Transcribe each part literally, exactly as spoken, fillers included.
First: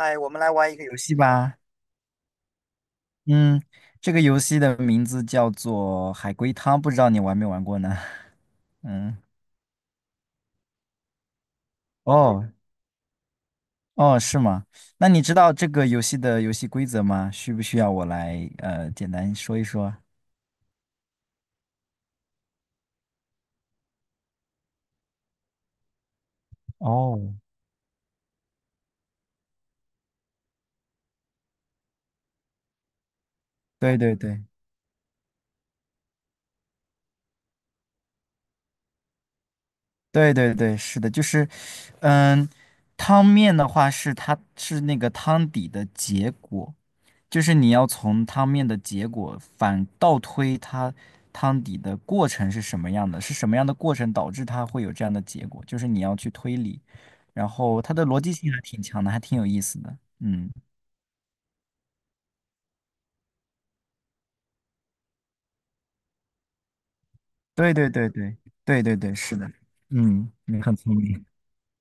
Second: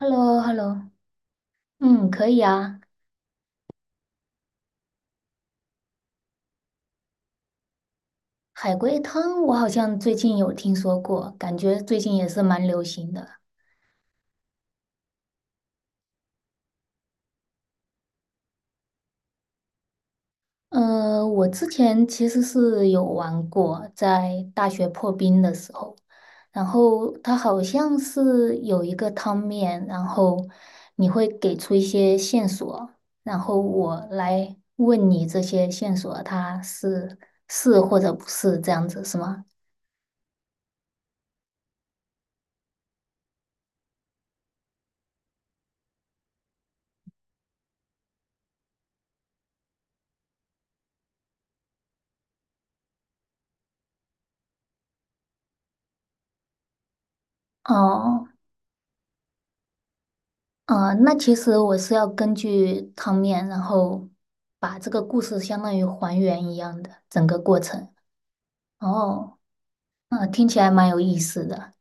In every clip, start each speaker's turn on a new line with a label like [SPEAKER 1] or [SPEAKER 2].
[SPEAKER 1] h e l l
[SPEAKER 2] 我
[SPEAKER 1] o
[SPEAKER 2] 们
[SPEAKER 1] h
[SPEAKER 2] 来
[SPEAKER 1] e l l o
[SPEAKER 2] 玩一个游戏吧。
[SPEAKER 1] 嗯，可以啊。
[SPEAKER 2] 嗯，这个游戏的名字叫做海龟汤，不知道你玩没玩过呢？
[SPEAKER 1] 海 龟
[SPEAKER 2] 嗯，
[SPEAKER 1] 汤我好像最近有听说过，感觉最近也是
[SPEAKER 2] 哦
[SPEAKER 1] 蛮流行的。
[SPEAKER 2] 哦，是吗？那你知道这个游戏的游戏规则吗？需不需要我来呃简单说一说？
[SPEAKER 1] 呃，我之前其实是有玩过，在大学破冰的时候，然后
[SPEAKER 2] 哦，
[SPEAKER 1] 它好像是有一个汤面，然后你会给出一些线索，然后我
[SPEAKER 2] 对对对
[SPEAKER 1] 来问你这些线索它是，是或者不是这样子，是吗？
[SPEAKER 2] 对对对，是的，就是，嗯，汤面的话是它是那个汤底的结果，就是你要从汤面的结果反倒推它汤底的过程是什么样的，是什么样的过程导致它会有这样的结果，就是你要去推理，然后它的逻
[SPEAKER 1] 哦。
[SPEAKER 2] 辑性还挺强的，还挺有意思的。嗯，
[SPEAKER 1] 呃，那其实我是要根据汤面，然后把这个故事相当于还原一样的整个过
[SPEAKER 2] 对对
[SPEAKER 1] 程。
[SPEAKER 2] 对对对对对，是
[SPEAKER 1] 哦，
[SPEAKER 2] 的，
[SPEAKER 1] 那
[SPEAKER 2] 嗯，
[SPEAKER 1] 听起
[SPEAKER 2] 你
[SPEAKER 1] 来
[SPEAKER 2] 很
[SPEAKER 1] 蛮
[SPEAKER 2] 聪
[SPEAKER 1] 有意
[SPEAKER 2] 明。
[SPEAKER 1] 思的。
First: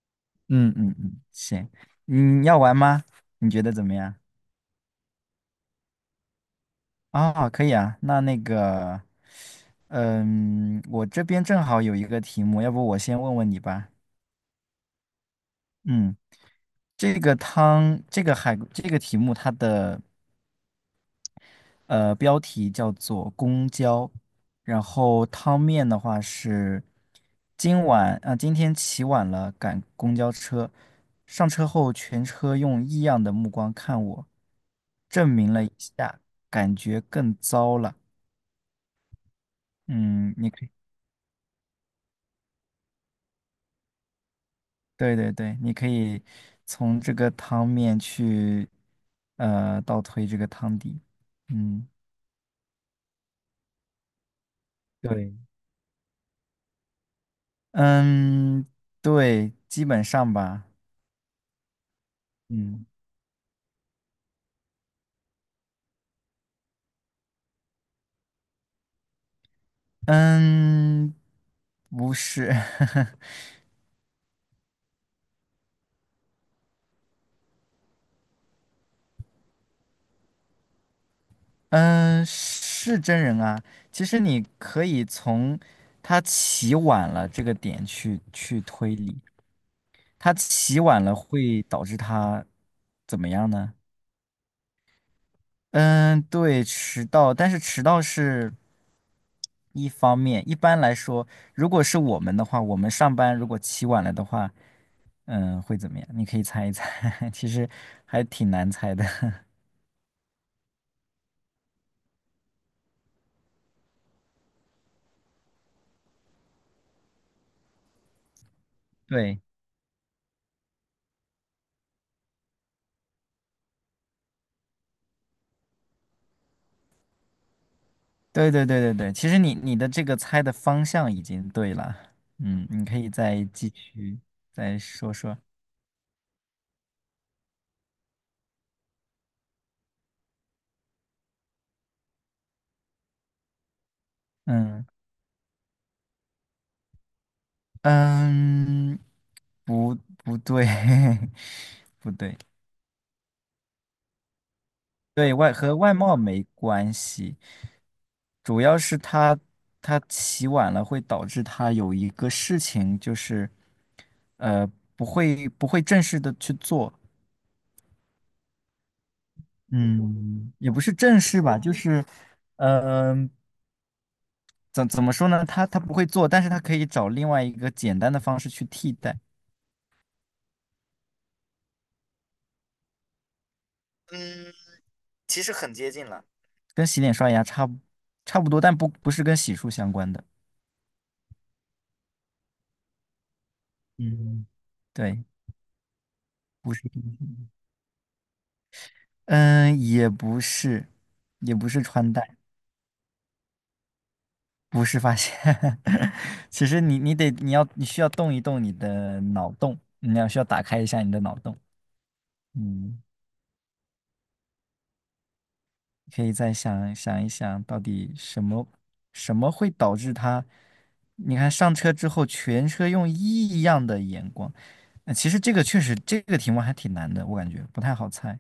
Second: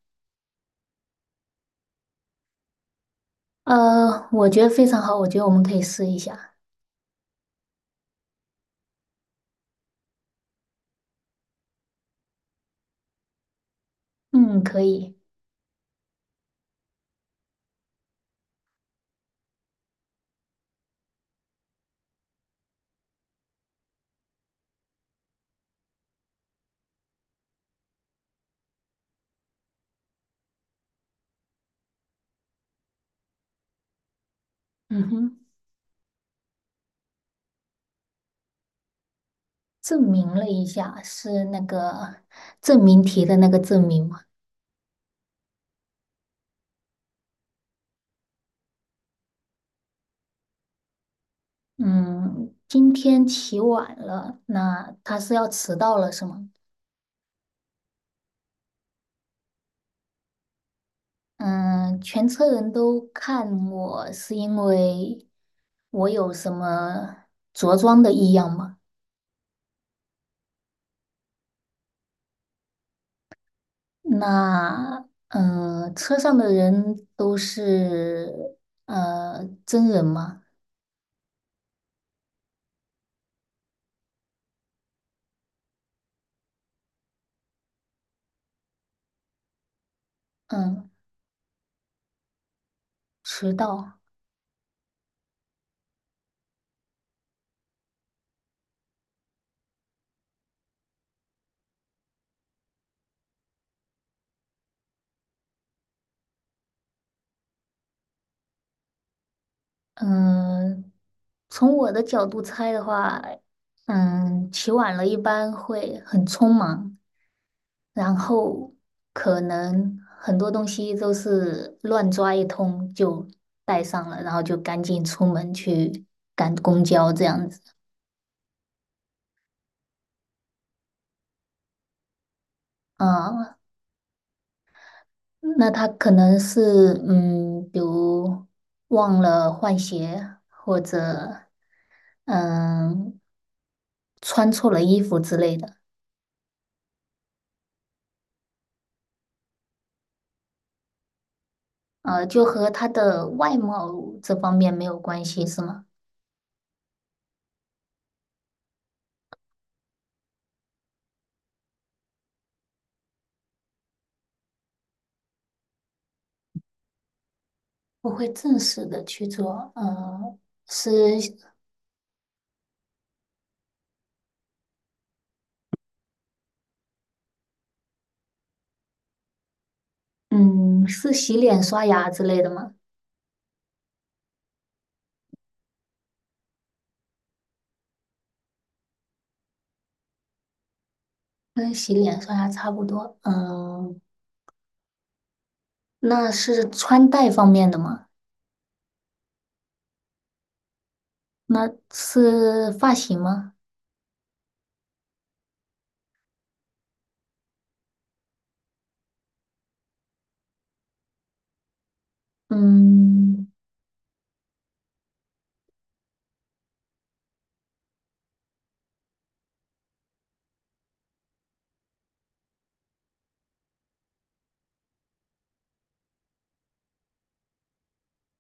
[SPEAKER 2] 嗯嗯嗯，行，你要玩吗？你觉得怎么样？
[SPEAKER 1] 呃，我觉得非常好，我觉得我们可以试一下。
[SPEAKER 2] 啊、可以啊，那那个，嗯，我这边正好有一个题目，要不我先问问你吧。
[SPEAKER 1] 嗯，可以。
[SPEAKER 2] 嗯。这个汤，这个海，这个题目它的呃标题叫做“公交”，然后汤面的话是今晚啊、今天起晚了赶公交车，上车后全车用异样的目光看我，
[SPEAKER 1] 嗯
[SPEAKER 2] 证
[SPEAKER 1] 哼，
[SPEAKER 2] 明了一下，感觉更糟了。
[SPEAKER 1] 证明
[SPEAKER 2] 嗯，
[SPEAKER 1] 了
[SPEAKER 2] 你
[SPEAKER 1] 一
[SPEAKER 2] 可以，
[SPEAKER 1] 下是那个证明题的那个证明嘛。
[SPEAKER 2] 对对对，你可以从这个汤面去呃倒推这个汤底。嗯，
[SPEAKER 1] 嗯，今天起晚了，那他是
[SPEAKER 2] 对。
[SPEAKER 1] 要迟到了是吗？
[SPEAKER 2] 嗯，对，基本上吧。
[SPEAKER 1] 嗯，全车人
[SPEAKER 2] 嗯
[SPEAKER 1] 都看我是因为。我有什么着装的异样吗？
[SPEAKER 2] 嗯，不是，
[SPEAKER 1] 那嗯，呃车上的人都是呃真人吗？
[SPEAKER 2] 嗯，是真人啊。其实你可以从他起晚了这个点去去推理，他起
[SPEAKER 1] 嗯，
[SPEAKER 2] 晚了会导致他怎么样
[SPEAKER 1] 迟
[SPEAKER 2] 呢？
[SPEAKER 1] 到。
[SPEAKER 2] 嗯，对，迟到，但是迟到是一方面。一般来说，如果是我们的话，我们上班如果起晚了的话，嗯，会怎么样？你可以猜一猜，其实还挺难猜的。
[SPEAKER 1] 嗯，从我的角度猜的话，嗯，起晚了一般会很匆忙，然后可
[SPEAKER 2] 对，
[SPEAKER 1] 能很多东西都是乱抓一通就带上了，然后就赶紧出门去赶公交这样子。
[SPEAKER 2] 对对对对对，其实你你的这个猜的方向已经对了。嗯，你可以再
[SPEAKER 1] 嗯，
[SPEAKER 2] 继续再说说。
[SPEAKER 1] 那他可能是，嗯，比如忘了换鞋，或者嗯穿错了
[SPEAKER 2] 嗯
[SPEAKER 1] 衣服之类的。
[SPEAKER 2] 嗯，不不对，不
[SPEAKER 1] 呃，
[SPEAKER 2] 对。
[SPEAKER 1] 就和他的外貌这方面没有关
[SPEAKER 2] 对
[SPEAKER 1] 系，
[SPEAKER 2] 外
[SPEAKER 1] 是
[SPEAKER 2] 和
[SPEAKER 1] 吗？
[SPEAKER 2] 外貌没关系，主要是他他起晚了会导致他有一个事情就是，呃，不会不会正式的去做，
[SPEAKER 1] 我会正式的去做，呃，
[SPEAKER 2] 嗯，也不
[SPEAKER 1] 是
[SPEAKER 2] 是正式吧，就是，嗯、怎怎么说呢？他他不会做，但是他可以找另外一个简单的方式去替代，
[SPEAKER 1] 嗯是洗脸刷牙之类的吗？
[SPEAKER 2] 嗯，其实很接近了。跟洗脸刷牙差不差不多，但不不是跟洗漱相关的，
[SPEAKER 1] 跟洗脸刷牙差不多，嗯，
[SPEAKER 2] 嗯，对，
[SPEAKER 1] 那是
[SPEAKER 2] 不是。
[SPEAKER 1] 穿戴方面的吗？
[SPEAKER 2] 嗯，也不是，也不
[SPEAKER 1] 那
[SPEAKER 2] 是穿戴，
[SPEAKER 1] 是发型吗？
[SPEAKER 2] 不是发现。其实你你得你要你需要动一动你的脑洞，你要需要打开一下你的脑洞。嗯，
[SPEAKER 1] 嗯。
[SPEAKER 2] 可以再想想一想，到底什么什么会导致他？你看上车之后，全车用异样的眼光。那其实这个确实这个题目还挺难的，我感觉不太好猜。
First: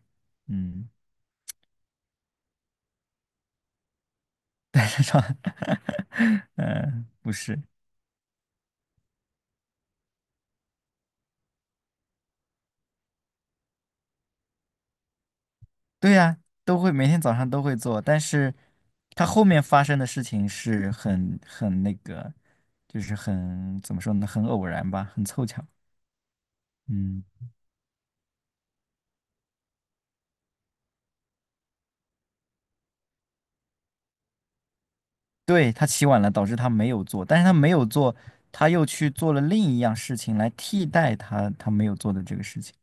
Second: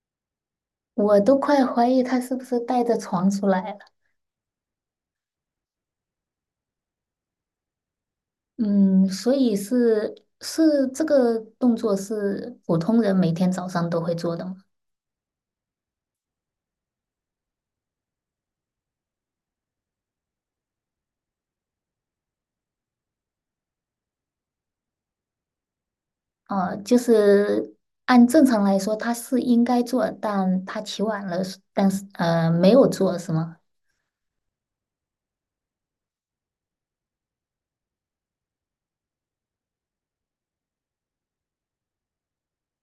[SPEAKER 2] 嗯，
[SPEAKER 1] 我都快怀疑他是不是带着床出来了。
[SPEAKER 2] 嗯，呃不是。
[SPEAKER 1] 嗯，所以是是这个动作是普通人每天早上都会做的吗？
[SPEAKER 2] 对呀，都会每天早上都会做，但是他后面发生的事情是很很那个，就是很怎么说呢，很偶然吧，很凑巧。
[SPEAKER 1] 啊，就
[SPEAKER 2] 嗯，
[SPEAKER 1] 是按正常来说他是应该做，但他起晚了，但是呃没有做是吗？
[SPEAKER 2] 对，他起晚了，导致他没有做，但是他没有做，他又去做了另一样事情来替代他他没有做的这个事情。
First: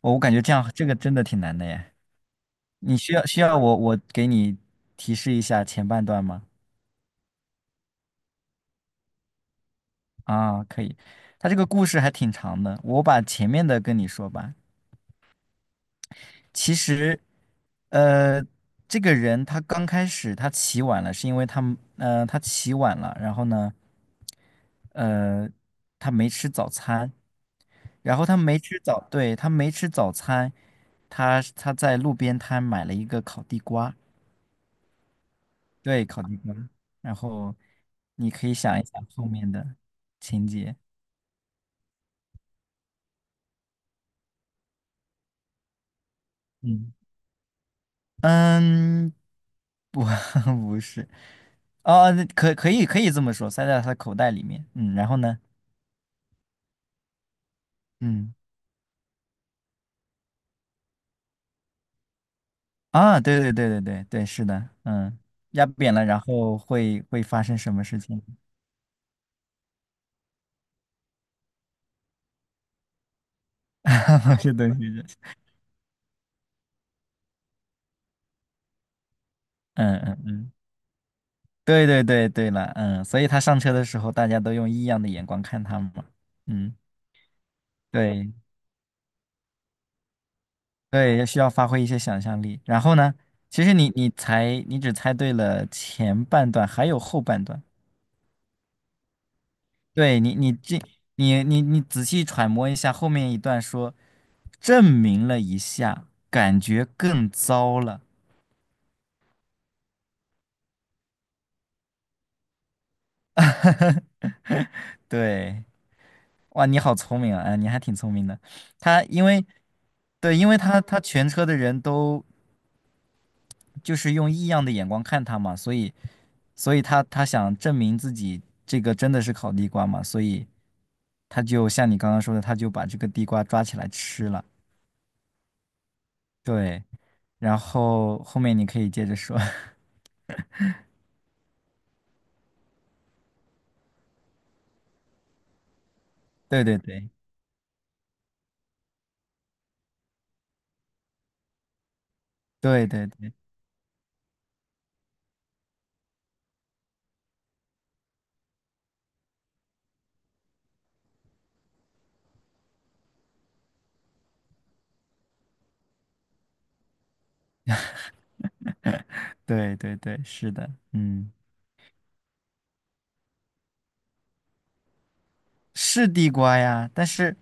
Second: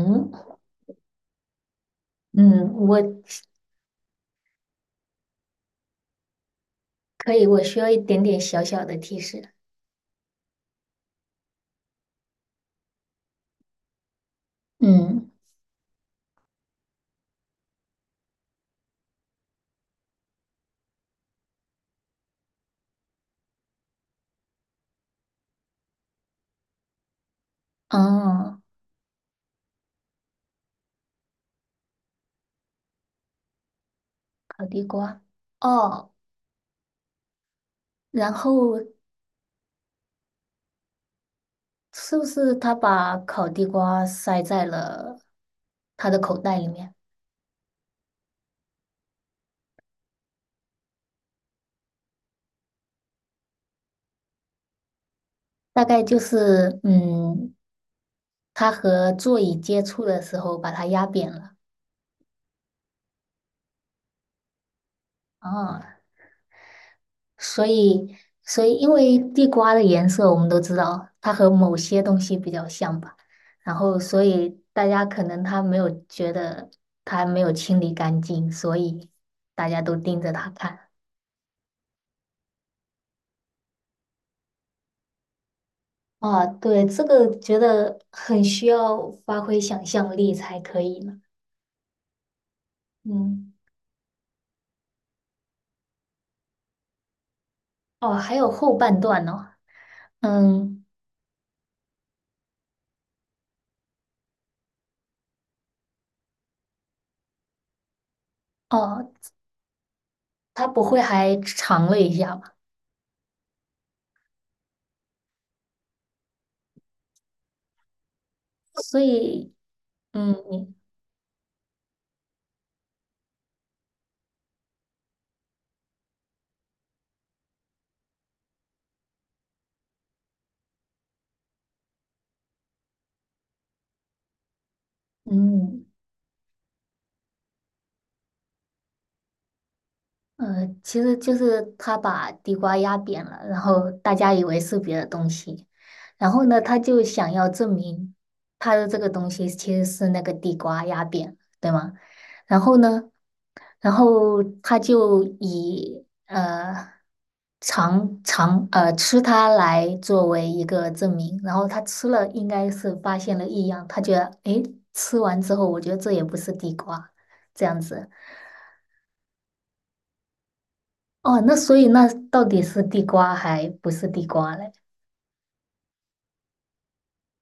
[SPEAKER 2] 我我感觉这样这个真的挺难的耶。
[SPEAKER 1] 嗯，
[SPEAKER 2] 你
[SPEAKER 1] 我
[SPEAKER 2] 需要需要我我给你提示一下前半段吗？
[SPEAKER 1] 可以，我需要一点点小小的提示。
[SPEAKER 2] 啊，可以。他这个故事还挺长的，我把前面的跟你说吧。
[SPEAKER 1] 嗯，
[SPEAKER 2] 其实，呃，这个人他刚开始他起晚了，是因为他们呃他起晚了，然后呢，呃，他没吃早餐，然后他没
[SPEAKER 1] 哦，
[SPEAKER 2] 吃早，对，他没吃早餐，他他在路边摊买了一个烤地瓜，
[SPEAKER 1] 烤地瓜，
[SPEAKER 2] 对，
[SPEAKER 1] 哦，
[SPEAKER 2] 烤地瓜，然后
[SPEAKER 1] 然
[SPEAKER 2] 你可以
[SPEAKER 1] 后
[SPEAKER 2] 想一想后面的情节，
[SPEAKER 1] 是不是他把烤地瓜塞在了他的口袋里
[SPEAKER 2] 嗯
[SPEAKER 1] 面？
[SPEAKER 2] 嗯，不 不是，哦，可可以可以这么说，塞在他的口袋里面，嗯，然后呢，
[SPEAKER 1] 大概就是，嗯，
[SPEAKER 2] 嗯。
[SPEAKER 1] 他和座椅接触的时候把它压扁了。
[SPEAKER 2] 啊，对对对对对对，是的，嗯，压扁
[SPEAKER 1] 啊，
[SPEAKER 2] 了，然后会会发生
[SPEAKER 1] 所
[SPEAKER 2] 什么事
[SPEAKER 1] 以，
[SPEAKER 2] 情？
[SPEAKER 1] 所以因为地瓜的颜色我们都知道，它和某些东西比较像吧。然后，所
[SPEAKER 2] 是
[SPEAKER 1] 以
[SPEAKER 2] 的，
[SPEAKER 1] 大
[SPEAKER 2] 是
[SPEAKER 1] 家
[SPEAKER 2] 的，
[SPEAKER 1] 可能他没有觉得他没有清理干净，所以大家都
[SPEAKER 2] 嗯
[SPEAKER 1] 盯
[SPEAKER 2] 嗯
[SPEAKER 1] 着他
[SPEAKER 2] 嗯，
[SPEAKER 1] 看。
[SPEAKER 2] 对对对对了，嗯，所以他上车的时候，大家都用异样的眼光看他嘛，
[SPEAKER 1] 啊，
[SPEAKER 2] 嗯，
[SPEAKER 1] 对，这个觉得
[SPEAKER 2] 对
[SPEAKER 1] 很需要发挥想象力才可以呢。
[SPEAKER 2] 对，需要发挥一些想象力。然后呢，
[SPEAKER 1] 嗯，
[SPEAKER 2] 其实你你才你只猜对了前半段，还有后半段。
[SPEAKER 1] 哦，还有后半段呢。
[SPEAKER 2] 对你你这
[SPEAKER 1] 嗯，
[SPEAKER 2] 你你你仔细揣摩一下后面一段说，证明了一下，感觉更糟了。
[SPEAKER 1] 哦，他不会还尝了一下吧？
[SPEAKER 2] 对，哇，你好聪明啊！哎，你还挺聪明的。
[SPEAKER 1] 所
[SPEAKER 2] 他因为，
[SPEAKER 1] 以，
[SPEAKER 2] 对，因为
[SPEAKER 1] 嗯
[SPEAKER 2] 他他全车的人都就是用异样的眼光看他嘛，所以所以他他想证明自己这个真的是烤地瓜嘛，所以他就像你刚刚说的，他就把这个地瓜抓起来吃了。
[SPEAKER 1] 嗯
[SPEAKER 2] 对，然后后面你可以接着说。
[SPEAKER 1] 呃，其实就是他把地瓜压扁了，然后大家以为是别的东西，然后呢，
[SPEAKER 2] 对对
[SPEAKER 1] 他就
[SPEAKER 2] 对
[SPEAKER 1] 想要证明他的这个东西其实是那个地瓜压扁，对吗？然后
[SPEAKER 2] 对
[SPEAKER 1] 呢，
[SPEAKER 2] 对对
[SPEAKER 1] 然后他就以呃尝尝呃吃它来作为一个证明，然后他吃了应该是发现了异样，他觉得诶，吃完之后我觉得这也不是地瓜，这样子。
[SPEAKER 2] 对对对，是的，嗯。
[SPEAKER 1] 哦，那所以那到底是地瓜还不是地瓜嘞？
[SPEAKER 2] 是地瓜呀，但是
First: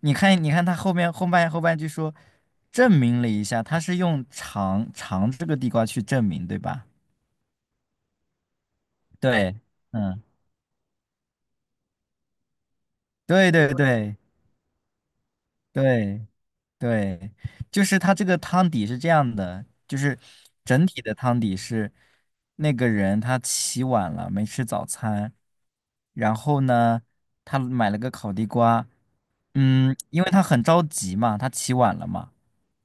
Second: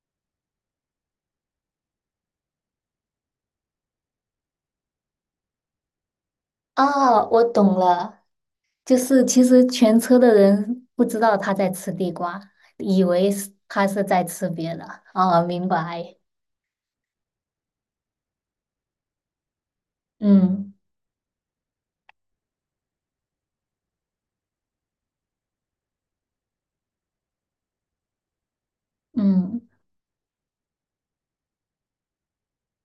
[SPEAKER 2] 你看，你看他后面后半后半句说，证明了一下，他是用尝尝这个地瓜去证明，对吧？
[SPEAKER 1] 啊，我懂了，就是其
[SPEAKER 2] 对，
[SPEAKER 1] 实全车
[SPEAKER 2] 嗯，
[SPEAKER 1] 的人不知道他在吃地瓜，以为是
[SPEAKER 2] 对对
[SPEAKER 1] 他是
[SPEAKER 2] 对
[SPEAKER 1] 在吃别的。哦，明白，
[SPEAKER 2] 对对，就是他这个汤底是这样的，就是
[SPEAKER 1] 嗯
[SPEAKER 2] 整体的汤底是那个人他起晚了，没吃早餐，然后呢，他买了个烤地瓜，
[SPEAKER 1] 嗯
[SPEAKER 2] 嗯，因为他很着急嘛，他起晚了嘛。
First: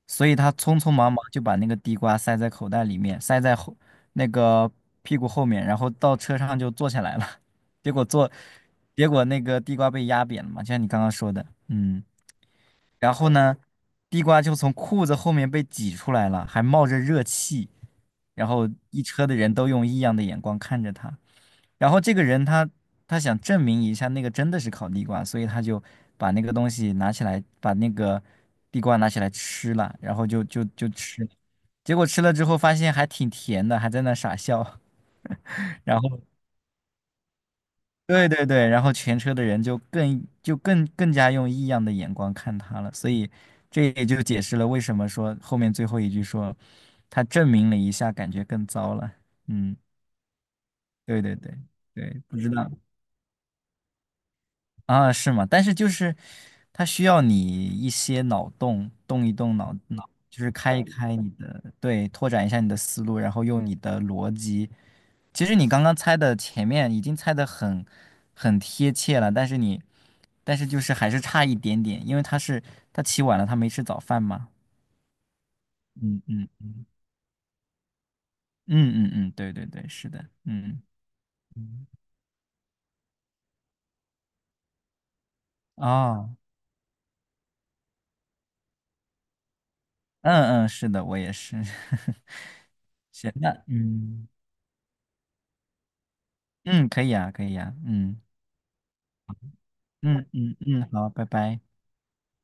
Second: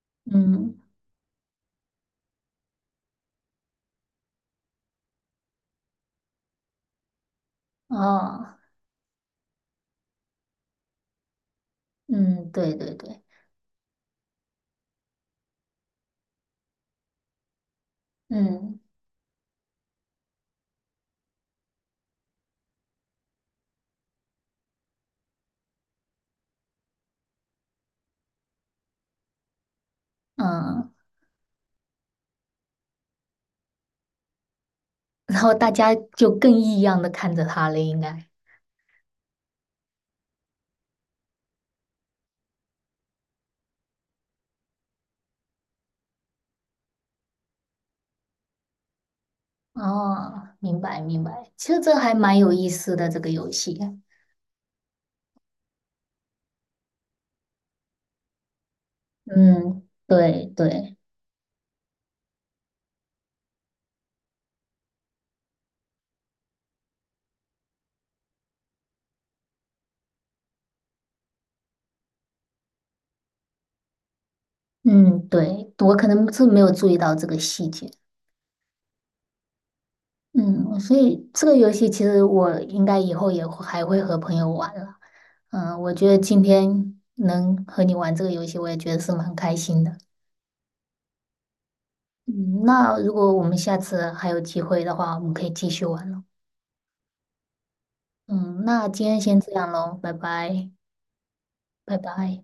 [SPEAKER 2] 所以他
[SPEAKER 1] 嗯，
[SPEAKER 2] 匆匆忙忙就把那个地瓜塞在口袋里面，塞在后那个屁股后面，然后到车上就坐下来了。结果坐，
[SPEAKER 1] 哦，
[SPEAKER 2] 结果那个地瓜被压扁了嘛，就像你刚刚说的，嗯。
[SPEAKER 1] 嗯，对对
[SPEAKER 2] 然
[SPEAKER 1] 对，
[SPEAKER 2] 后呢，地瓜就从裤子后面被挤出来了，还冒着热气，然后
[SPEAKER 1] 嗯
[SPEAKER 2] 一车的人都用异样的眼光看着他。然后这个人他他想证明一下那个真的是烤地瓜，所以他就把那个东西拿起来，把那个地瓜拿起来吃了，然后就就就
[SPEAKER 1] 嗯。
[SPEAKER 2] 吃了，结果吃了之后发现还挺甜的，还在那傻笑。
[SPEAKER 1] 然后大 家
[SPEAKER 2] 然后
[SPEAKER 1] 就更异样的看着他了，应该。
[SPEAKER 2] 对对对，然后全车的人就更就更更加用异样的眼光看他了，所以这也就解释了为什么说后面最后一句说他证明了一下，感觉更糟了。嗯，
[SPEAKER 1] 哦，明白
[SPEAKER 2] 对
[SPEAKER 1] 明
[SPEAKER 2] 对
[SPEAKER 1] 白，
[SPEAKER 2] 对
[SPEAKER 1] 其实这还
[SPEAKER 2] 对，
[SPEAKER 1] 蛮
[SPEAKER 2] 不知
[SPEAKER 1] 有意
[SPEAKER 2] 道。
[SPEAKER 1] 思的这个游戏。
[SPEAKER 2] 啊，是吗？但是就是它需要你一些脑洞，动一动脑
[SPEAKER 1] 嗯，
[SPEAKER 2] 脑，就
[SPEAKER 1] 对
[SPEAKER 2] 是开一
[SPEAKER 1] 对，
[SPEAKER 2] 开你的，对，拓展一下你的思路，然后用你的逻辑。其实你刚刚猜的前面已经猜的很很贴切了，但是你但是就是还是差一点点，因为他是他起晚了，他没吃早饭嘛。
[SPEAKER 1] 嗯对，我可
[SPEAKER 2] 嗯
[SPEAKER 1] 能是没
[SPEAKER 2] 嗯
[SPEAKER 1] 有注意到这个细节。
[SPEAKER 2] 嗯嗯嗯，对对对，是的，
[SPEAKER 1] 嗯，
[SPEAKER 2] 嗯
[SPEAKER 1] 所以这个游
[SPEAKER 2] 嗯
[SPEAKER 1] 戏其实我应该以后也会还会和朋友玩了。嗯，我觉得
[SPEAKER 2] 哦，
[SPEAKER 1] 今天能和你玩这个游戏，我也觉得是蛮开心的。
[SPEAKER 2] 嗯嗯，是的，我也是。
[SPEAKER 1] 嗯，那如
[SPEAKER 2] 行，
[SPEAKER 1] 果我
[SPEAKER 2] 那
[SPEAKER 1] 们下次
[SPEAKER 2] 嗯
[SPEAKER 1] 还有机会的话，我们可以继续玩了。
[SPEAKER 2] 嗯，可以啊，可以啊，嗯。
[SPEAKER 1] 嗯，那今天先这样喽，拜
[SPEAKER 2] 嗯嗯
[SPEAKER 1] 拜。
[SPEAKER 2] 嗯，好，拜拜。
[SPEAKER 1] 拜拜。